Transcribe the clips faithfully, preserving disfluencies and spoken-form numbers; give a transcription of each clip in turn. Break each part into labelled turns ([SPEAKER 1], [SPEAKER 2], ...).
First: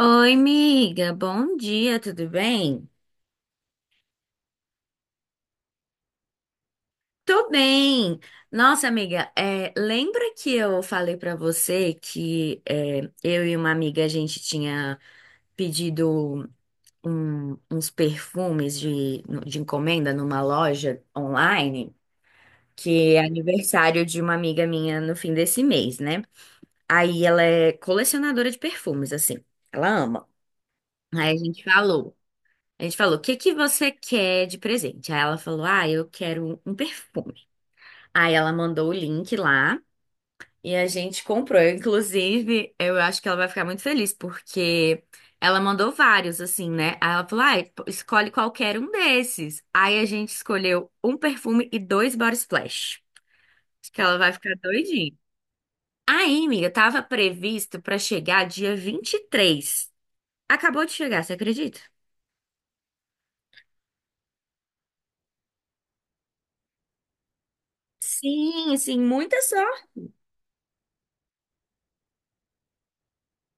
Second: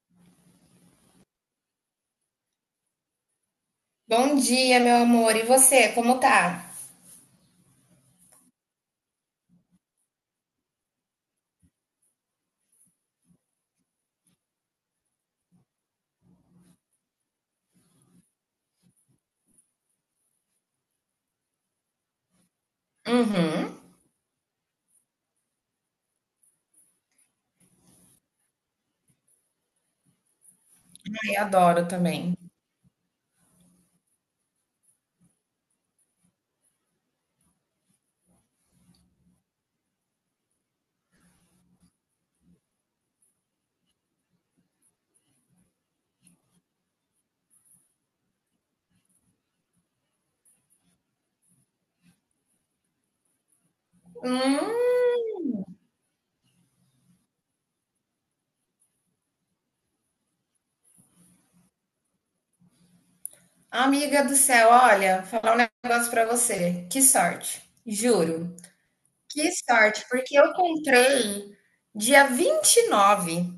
[SPEAKER 1] Oi, amiga, bom dia, tudo bem?
[SPEAKER 2] Bom dia, meu amor. E você, como tá?
[SPEAKER 1] Tô bem. Nossa, amiga, é, lembra que eu falei pra você que é, eu e uma amiga a gente tinha pedido um- uns perfumes de, de encomenda numa loja online, que é
[SPEAKER 2] Uhum.
[SPEAKER 1] aniversário de uma amiga minha no fim desse mês, né? Aí ela é colecionadora de perfumes, assim, ela ama. Aí
[SPEAKER 2] Ai,
[SPEAKER 1] a gente
[SPEAKER 2] adoro
[SPEAKER 1] falou.
[SPEAKER 2] também.
[SPEAKER 1] A gente falou, o que que você quer de presente? Aí ela falou, ah, eu quero um perfume. Aí ela mandou o link lá e a gente comprou. Inclusive, eu acho que ela vai ficar muito feliz porque ela mandou vários, assim, né? Aí ela falou, ah, escolhe qualquer um desses. Aí a gente escolheu um perfume e dois body splash. Acho que ela vai ficar
[SPEAKER 2] Hum,
[SPEAKER 1] doidinha. Aí, amiga, tava previsto pra chegar dia vinte e três. Acabou de chegar, você acredita?
[SPEAKER 2] amiga do céu, olha, falar um negócio pra você. Que sorte, juro.
[SPEAKER 1] Sim, sim, muita
[SPEAKER 2] Que
[SPEAKER 1] sorte.
[SPEAKER 2] sorte, porque eu comprei dia vinte e nove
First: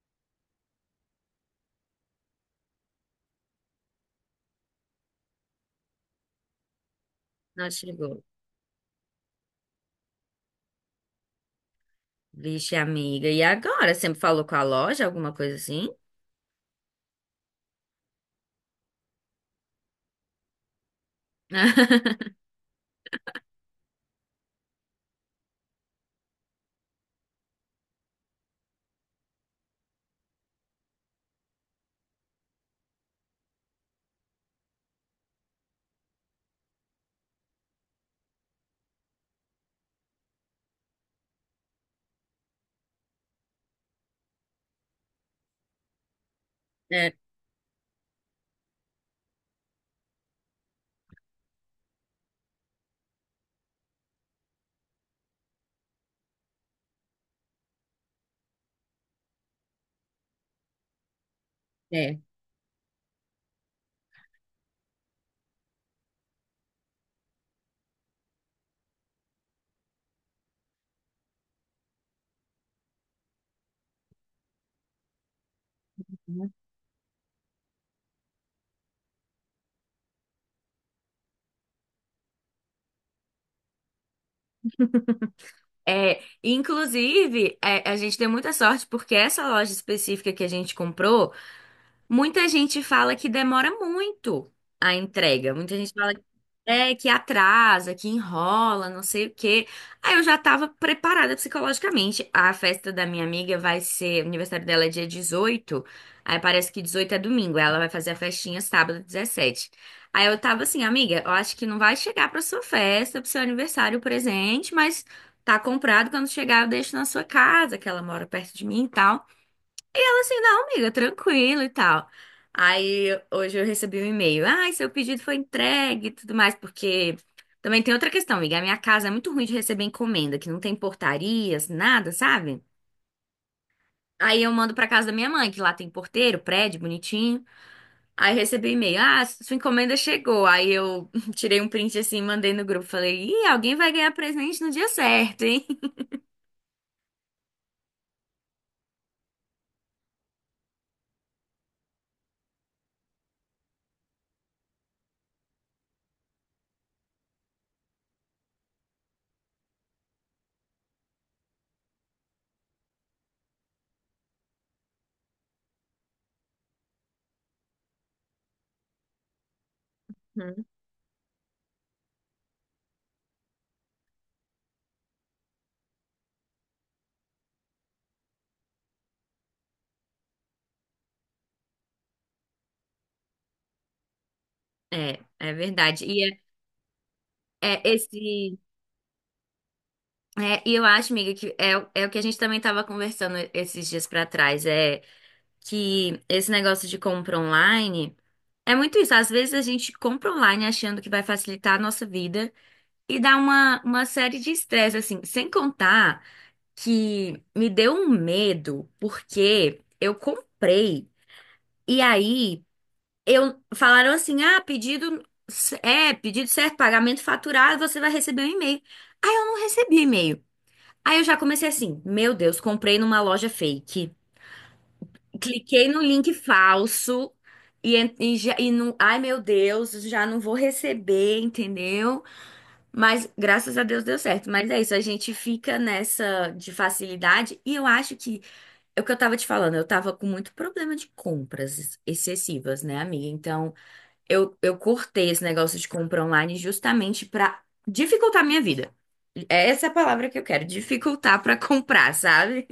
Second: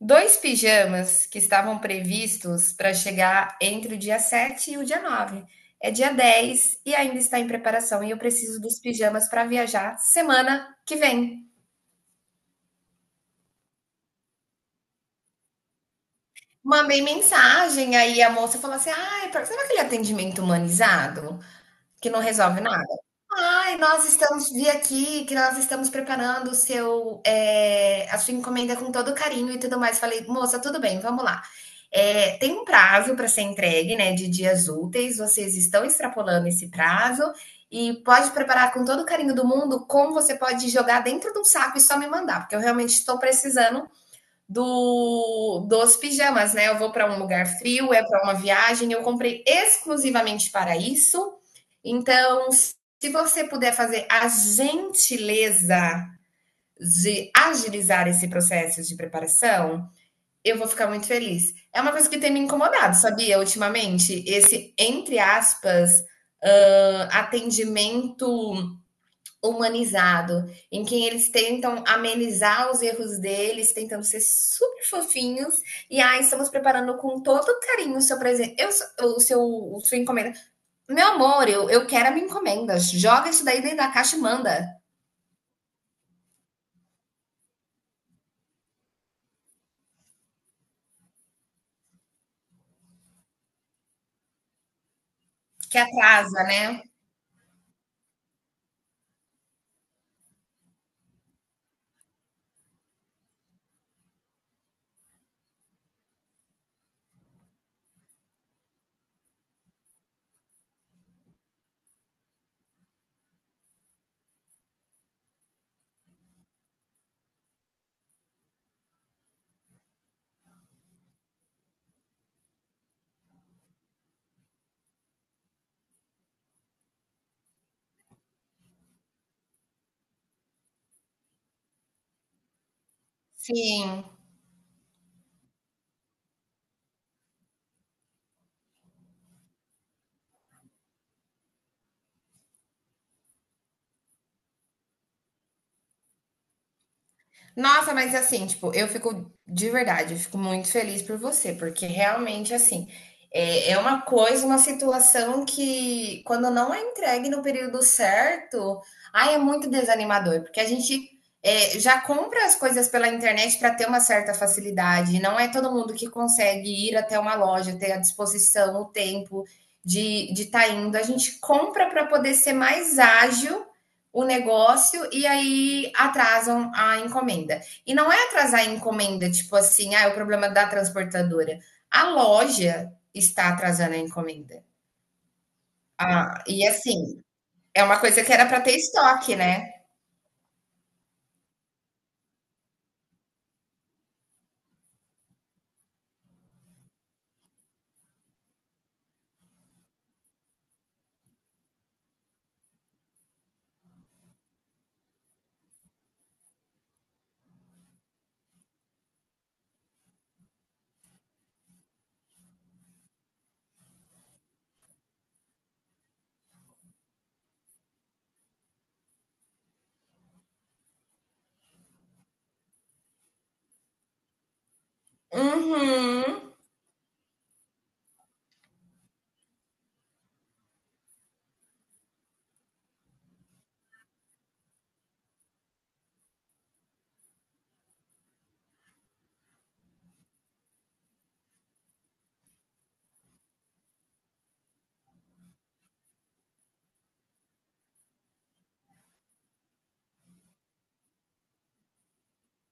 [SPEAKER 2] dois pijamas que estavam previstos para chegar entre o dia sete e o dia nove. É dia dez e ainda está em
[SPEAKER 1] Não
[SPEAKER 2] preparação e eu
[SPEAKER 1] chegou.
[SPEAKER 2] preciso dos pijamas para viajar semana que vem.
[SPEAKER 1] Vixe, amiga. E agora? Sempre falou com a loja, alguma coisa assim?
[SPEAKER 2] Mandei mensagem, aí a moça falou assim: "Ai, pra sabe aquele atendimento humanizado, que não resolve nada? Ai, nós estamos vi aqui que nós estamos preparando o seu, eh, a sua encomenda com todo carinho e tudo mais". Falei: "Moça, tudo bem, vamos lá. Eh, tem um prazo para ser entregue, né, de dias úteis, vocês estão extrapolando esse prazo e pode preparar com todo o carinho do mundo, como você pode jogar dentro de um saco e só me mandar, porque eu realmente estou precisando do dos pijamas, né? Eu vou para
[SPEAKER 1] É,
[SPEAKER 2] um lugar frio, é para uma viagem, eu comprei exclusivamente para isso. Então, se você puder fazer a gentileza de agilizar esse processo de preparação, eu vou ficar muito feliz. É uma coisa que
[SPEAKER 1] é.
[SPEAKER 2] tem me incomodado, sabia? Ultimamente, esse, entre aspas, ah, atendimento humanizado, em que eles tentam amenizar os erros deles, tentando ser super fofinhos. E aí estamos preparando com todo carinho o seu presente, eu, o seu, o sua encomenda. Meu amor, eu, eu quero a minha encomenda. Joga isso daí dentro da caixa e manda,
[SPEAKER 1] É, inclusive, é, a gente deu muita sorte porque essa loja específica que a gente comprou, muita gente fala que demora muito a entrega. Muita
[SPEAKER 2] que
[SPEAKER 1] gente fala
[SPEAKER 2] atrasa, né?
[SPEAKER 1] é, que atrasa, que enrola, não sei o quê. Aí eu já tava preparada psicologicamente. A festa da minha amiga vai ser, o aniversário dela é dia dezoito. Aí parece que dezoito é domingo. Ela vai fazer a festinha sábado dezessete. Aí eu tava assim, amiga, eu acho que não vai chegar pra sua festa, pro seu aniversário o presente, mas tá comprado. Quando chegar, eu deixo na sua casa, que ela mora perto de mim e tal. Eu assim, não, amiga, tranquilo e tal. Aí hoje eu recebi um e-mail. Ai, seu pedido foi entregue e tudo mais, porque também tem outra questão, amiga. A minha casa é muito ruim de receber encomenda, que não tem portarias, nada, sabe?
[SPEAKER 2] Sim.
[SPEAKER 1] Aí eu mando pra casa da minha mãe, que lá tem porteiro, prédio, bonitinho. Aí recebi um e-mail. Ah, sua encomenda chegou. Aí eu tirei um print assim, mandei no grupo. Falei, ih, alguém vai ganhar presente no dia certo, hein?
[SPEAKER 2] Nossa, mas assim, tipo, eu fico de verdade, eu fico muito feliz por você, porque realmente, assim, é, é uma coisa, uma situação que, quando não é entregue no período certo, ai, é muito desanimador, porque a gente é, já compra as coisas pela internet para ter uma certa facilidade, não é todo mundo que consegue ir até uma loja, ter a disposição, o tempo de estar de tá indo. A gente compra para poder ser mais ágil o negócio e aí atrasam a encomenda. E não é atrasar a encomenda, tipo assim, ah, é o problema da transportadora. A loja está atrasando a encomenda.
[SPEAKER 1] É, é verdade. E é,
[SPEAKER 2] Ah, e assim,
[SPEAKER 1] é
[SPEAKER 2] é uma coisa que era
[SPEAKER 1] esse.
[SPEAKER 2] para ter estoque, né?
[SPEAKER 1] É, e eu acho, amiga, que é, o- é o que a gente também estava conversando esses dias pra trás, é que esse negócio de compra online é muito isso. Às vezes a gente compra online achando que vai facilitar a nossa vida e dá uma, uma série de estresse, assim, sem contar que me deu um medo, porque eu comprei e aí eu falaram assim: ah, pedido é, pedido certo, pagamento faturado, você vai receber um e-mail. Aí eu não recebi e-mail. Aí eu já comecei assim, meu Deus, comprei numa loja fake. Cliquei no link
[SPEAKER 2] Uhum.
[SPEAKER 1] falso e, en- e, já, e não, ai meu Deus, já não vou receber, entendeu? Mas graças a Deus deu certo. Mas é isso, a gente fica nessa de facilidade e eu acho que é o que eu tava te falando, eu tava com muito problema de compras excessivas, né, amiga? Então, eu, eu cortei esse negócio de compra online justamente pra dificultar a minha vida. Essa é a palavra que eu quero, dificultar pra comprar, sabe?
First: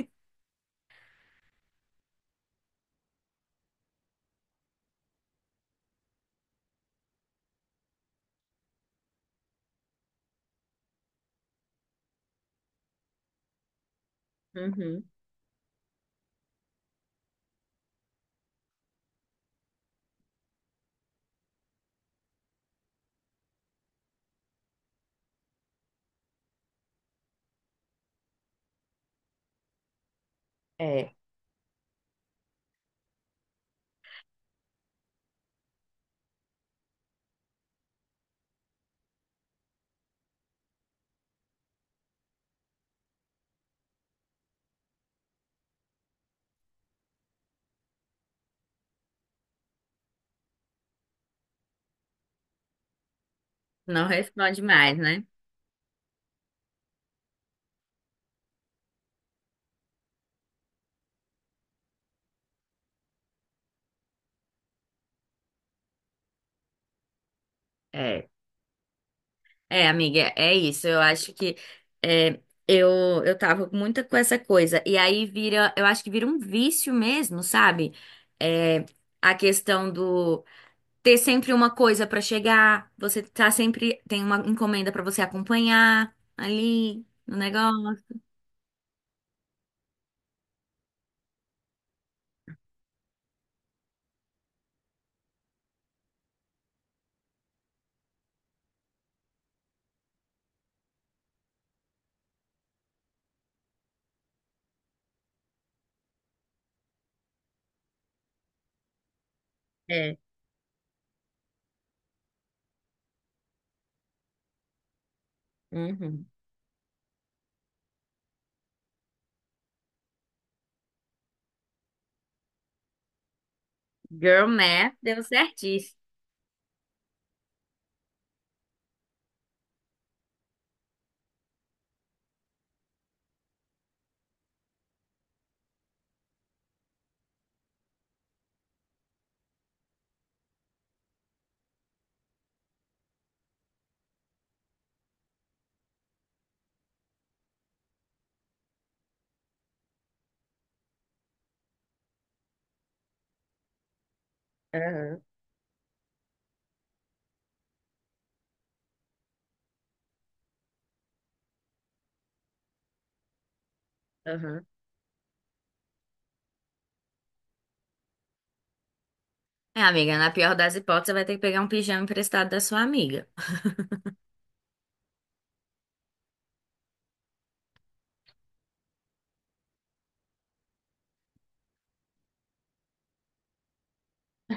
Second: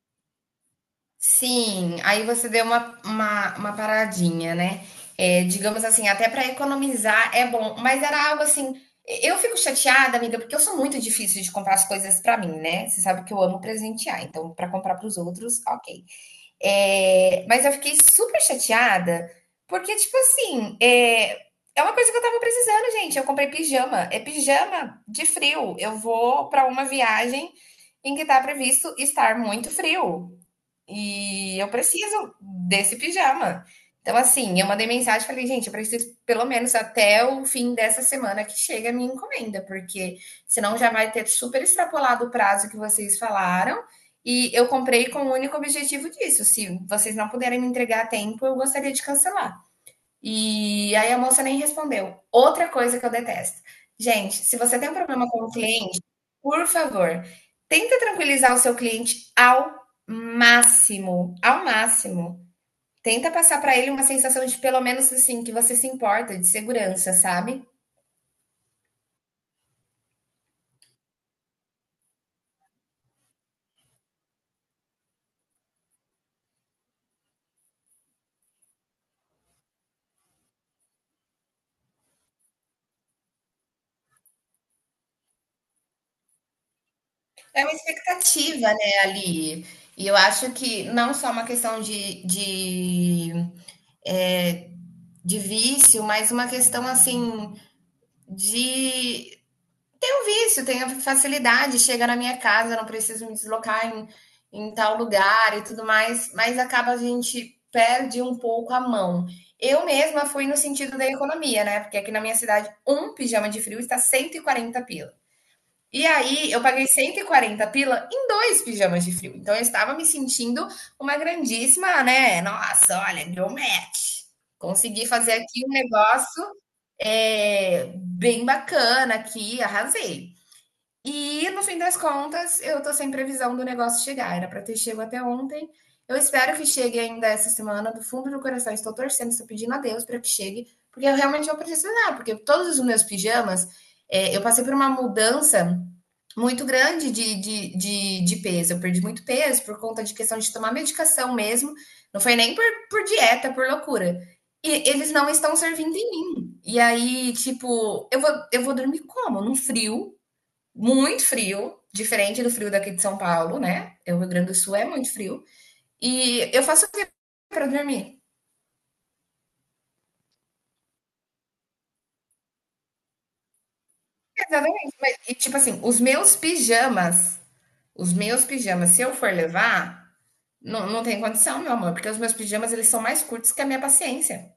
[SPEAKER 2] Sim, aí você deu uma, uma, uma paradinha, né? É, digamos assim, até para economizar é bom, mas era algo assim. Eu fico chateada, amiga, porque eu sou muito difícil de comprar as coisas para mim, né? Você sabe que eu amo presentear, então para comprar
[SPEAKER 1] Uhum.
[SPEAKER 2] para os outros, ok. É, mas eu fiquei super chateada, porque, tipo assim, é, é uma coisa que eu tava precisando, gente. Eu comprei pijama, é pijama de frio. Eu vou para uma viagem em que tá previsto estar muito frio.
[SPEAKER 1] É.
[SPEAKER 2] E eu preciso desse pijama. Então, assim, eu mandei mensagem e falei, gente, eu preciso pelo menos até o fim dessa semana que chega a minha encomenda, porque senão já vai ter super extrapolado o prazo que vocês falaram. E eu comprei com o único objetivo disso. Se vocês não puderem me entregar a tempo, eu gostaria de cancelar. E aí a moça nem respondeu. Outra coisa que eu detesto.
[SPEAKER 1] Não
[SPEAKER 2] Gente, se
[SPEAKER 1] responde
[SPEAKER 2] você tem um
[SPEAKER 1] mais, né?
[SPEAKER 2] problema com o cliente, por favor, tenta tranquilizar o seu cliente ao máximo, ao máximo. Tenta passar para ele uma sensação de pelo menos assim que você se importa, de segurança, sabe?
[SPEAKER 1] É. É, amiga, é isso. Eu acho que é, eu, eu tava muito com essa coisa. E aí vira, eu acho que vira um vício mesmo, sabe? É, a questão do ter sempre uma coisa pra chegar, você tá sempre, tem uma encomenda pra você acompanhar ali no
[SPEAKER 2] É uma
[SPEAKER 1] negócio.
[SPEAKER 2] expectativa, né, ali. E eu acho que não só uma questão de, de, de vício, mas uma questão assim de um vício, tenho facilidade, chega na minha casa, não preciso me deslocar em, em tal lugar e tudo mais, mas acaba a gente perde um pouco a mão. Eu
[SPEAKER 1] É.
[SPEAKER 2] mesma fui no sentido da economia, né? Porque aqui na minha cidade, um pijama de frio está cento e quarenta pila. E
[SPEAKER 1] Uhum.
[SPEAKER 2] aí, eu paguei cento e quarenta pila em dois pijamas de frio. Então, eu estava me sentindo uma grandíssima, né? Nossa, olha, deu match.
[SPEAKER 1] Girl math
[SPEAKER 2] Consegui
[SPEAKER 1] deu
[SPEAKER 2] fazer aqui um
[SPEAKER 1] certíssimo.
[SPEAKER 2] negócio é, bem bacana aqui, arrasei. E no fim das contas, eu tô sem previsão do negócio chegar. Era para ter chego até ontem. Eu espero que chegue ainda essa semana. Do fundo do coração, estou torcendo, estou pedindo a Deus para que chegue, porque eu realmente vou precisar. Porque todos os meus pijamas, é, eu passei por uma mudança muito grande de, de, de, de peso. Eu perdi muito peso por conta de questão de tomar medicação mesmo. Não foi nem por, por dieta, por loucura. E eles
[SPEAKER 1] Aham,
[SPEAKER 2] não estão servindo em mim. E aí, tipo, eu vou, eu vou dormir como? Num frio muito frio, diferente do frio daqui de São Paulo, né? É, o Rio Grande do
[SPEAKER 1] aham.
[SPEAKER 2] Sul é muito frio. E eu faço o que para dormir?
[SPEAKER 1] É, amiga, na pior das hipóteses, você vai ter que pegar um pijama emprestado da sua amiga.
[SPEAKER 2] Exatamente. E tipo assim, os meus pijamas, os meus pijamas, se eu for levar, não, não tem condição, meu amor, porque os meus pijamas eles são mais curtos que a minha paciência.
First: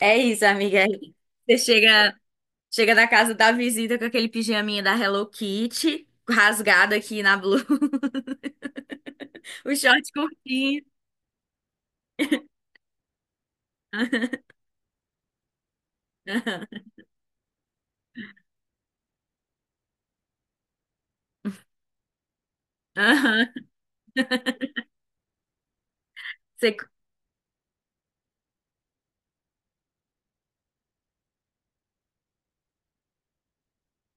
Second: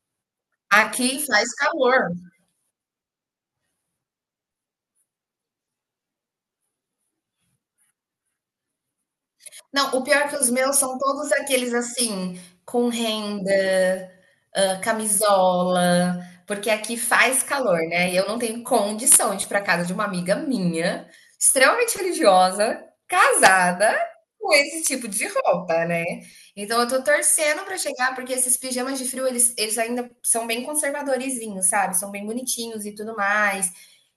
[SPEAKER 1] É isso, amiga.
[SPEAKER 2] Aqui faz
[SPEAKER 1] Você
[SPEAKER 2] calor.
[SPEAKER 1] chega, chega na casa da visita com aquele pijaminha da Hello Kitty, rasgado aqui na blusa, o
[SPEAKER 2] Não,
[SPEAKER 1] short
[SPEAKER 2] o pior é que os meus
[SPEAKER 1] curtinho.
[SPEAKER 2] são todos aqueles assim, com renda, hã, camisola, porque aqui faz calor, né, e eu não tenho condição de ir para casa de uma amiga minha, extremamente religiosa,
[SPEAKER 1] Aham.
[SPEAKER 2] casada, com esse tipo de roupa, né.
[SPEAKER 1] Você
[SPEAKER 2] Então eu tô torcendo para chegar, porque esses pijamas de frio eles eles ainda são bem conservadorzinhos, sabe, são bem bonitinhos e tudo mais.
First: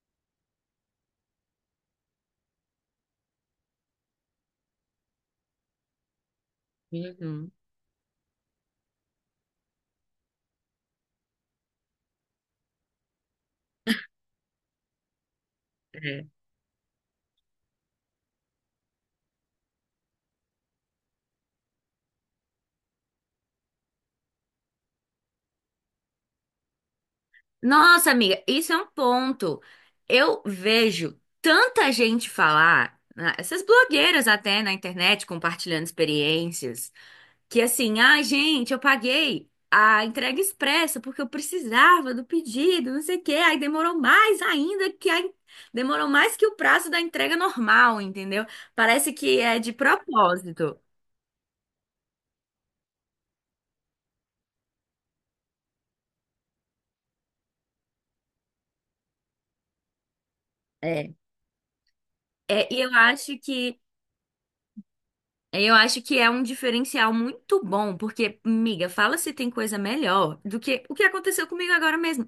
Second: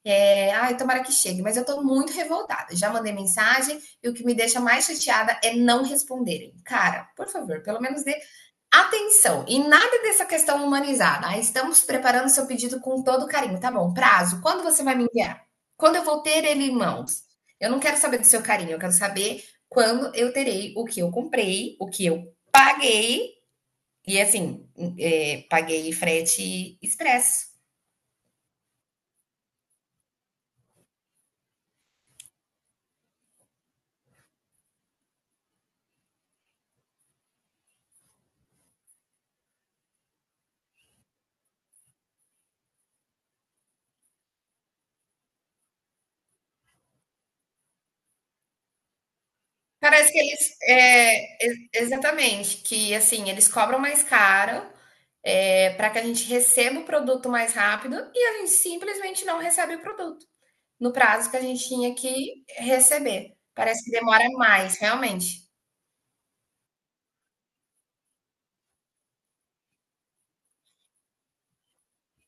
[SPEAKER 2] Eh, ai, tomara que chegue, mas eu tô muito revoltada. Já mandei mensagem e o que me deixa mais chateada é não responderem. Cara, por
[SPEAKER 1] uhum.
[SPEAKER 2] favor, pelo menos dê atenção. E nada dessa questão humanizada. Ah, estamos preparando seu pedido com todo carinho. Tá bom, prazo. Quando você vai me enviar? Quando eu vou
[SPEAKER 1] É.
[SPEAKER 2] ter ele em mãos? Eu não quero saber do seu carinho, eu quero saber quando eu terei o que eu comprei, o que eu paguei. E assim, é, paguei frete expresso.
[SPEAKER 1] Nossa, amiga, isso é um ponto. Eu vejo tanta gente falar, né, essas blogueiras até na internet compartilhando experiências. Que assim, ah, gente, eu paguei a entrega expressa porque eu precisava do pedido, não sei o quê. Aí demorou mais ainda que a... demorou mais que o prazo da entrega normal, entendeu? Parece que é de
[SPEAKER 2] Parece que eles.
[SPEAKER 1] propósito.
[SPEAKER 2] É, exatamente, que assim, eles cobram mais caro é, para que a gente receba o produto mais rápido e a gente simplesmente não recebe o produto no
[SPEAKER 1] É.
[SPEAKER 2] prazo que a gente tinha que
[SPEAKER 1] É, e eu
[SPEAKER 2] receber.
[SPEAKER 1] acho que
[SPEAKER 2] Parece que demora mais, realmente.
[SPEAKER 1] eu acho que é um diferencial muito bom, porque, miga, fala se tem coisa melhor do que o que aconteceu comigo agora mesmo.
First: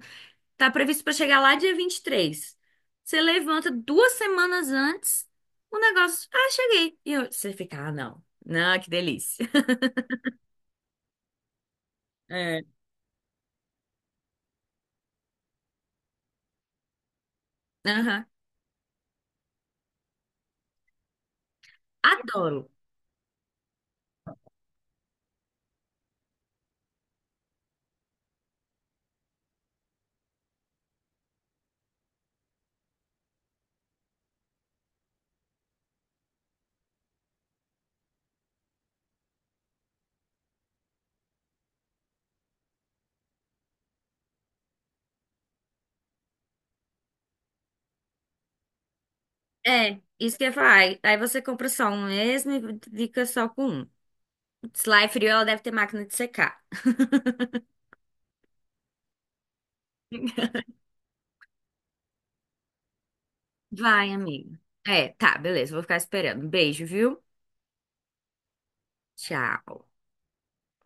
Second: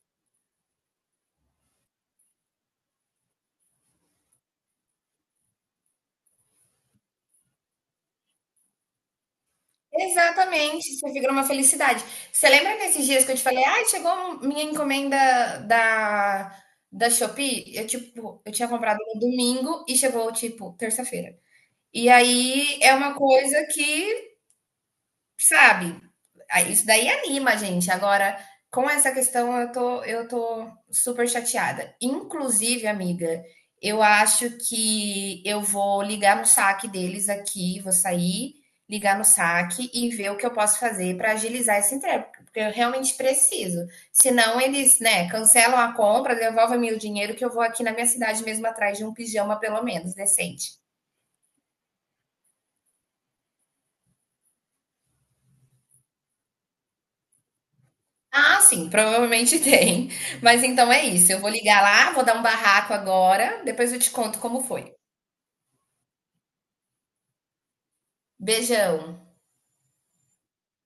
[SPEAKER 1] Tá previsto para chegar lá dia vinte e três. Você levanta duas semanas antes, o negócio. Ah, cheguei. E eu- você fica, ah, não. Não, que delícia.
[SPEAKER 2] Exatamente, isso vira uma felicidade. Você
[SPEAKER 1] É.
[SPEAKER 2] lembra nesses dias que eu te falei, ai, chegou um, minha encomenda da, da Shopee? Eu,
[SPEAKER 1] Aham.
[SPEAKER 2] tipo, eu tinha comprado no domingo e chegou, tipo, terça-feira. E
[SPEAKER 1] Adoro.
[SPEAKER 2] aí é uma coisa que sabe? Isso daí anima a gente. Agora, com essa questão, eu tô, eu tô super chateada. Inclusive, amiga, eu acho que eu vou ligar no saque deles aqui, vou sair, ligar no saque e ver o que eu posso fazer para agilizar esse entrega, porque eu realmente preciso. Senão eles, né, cancelam a compra, devolvem-me o dinheiro que eu vou aqui na minha cidade mesmo atrás de um pijama pelo
[SPEAKER 1] É,
[SPEAKER 2] menos
[SPEAKER 1] isso que eu ia falar.
[SPEAKER 2] decente.
[SPEAKER 1] Aí aí você compra só um mesmo e fica só com um. Se lá é frio, ela deve ter máquina de secar.
[SPEAKER 2] Ah, sim, provavelmente tem. Mas então é isso. Eu vou ligar lá, vou dar um barraco agora, depois eu
[SPEAKER 1] Vai,
[SPEAKER 2] te conto
[SPEAKER 1] amiga.
[SPEAKER 2] como foi.
[SPEAKER 1] É, tá, beleza. Vou ficar esperando. Beijo, viu?
[SPEAKER 2] Beijão.
[SPEAKER 1] Tchau.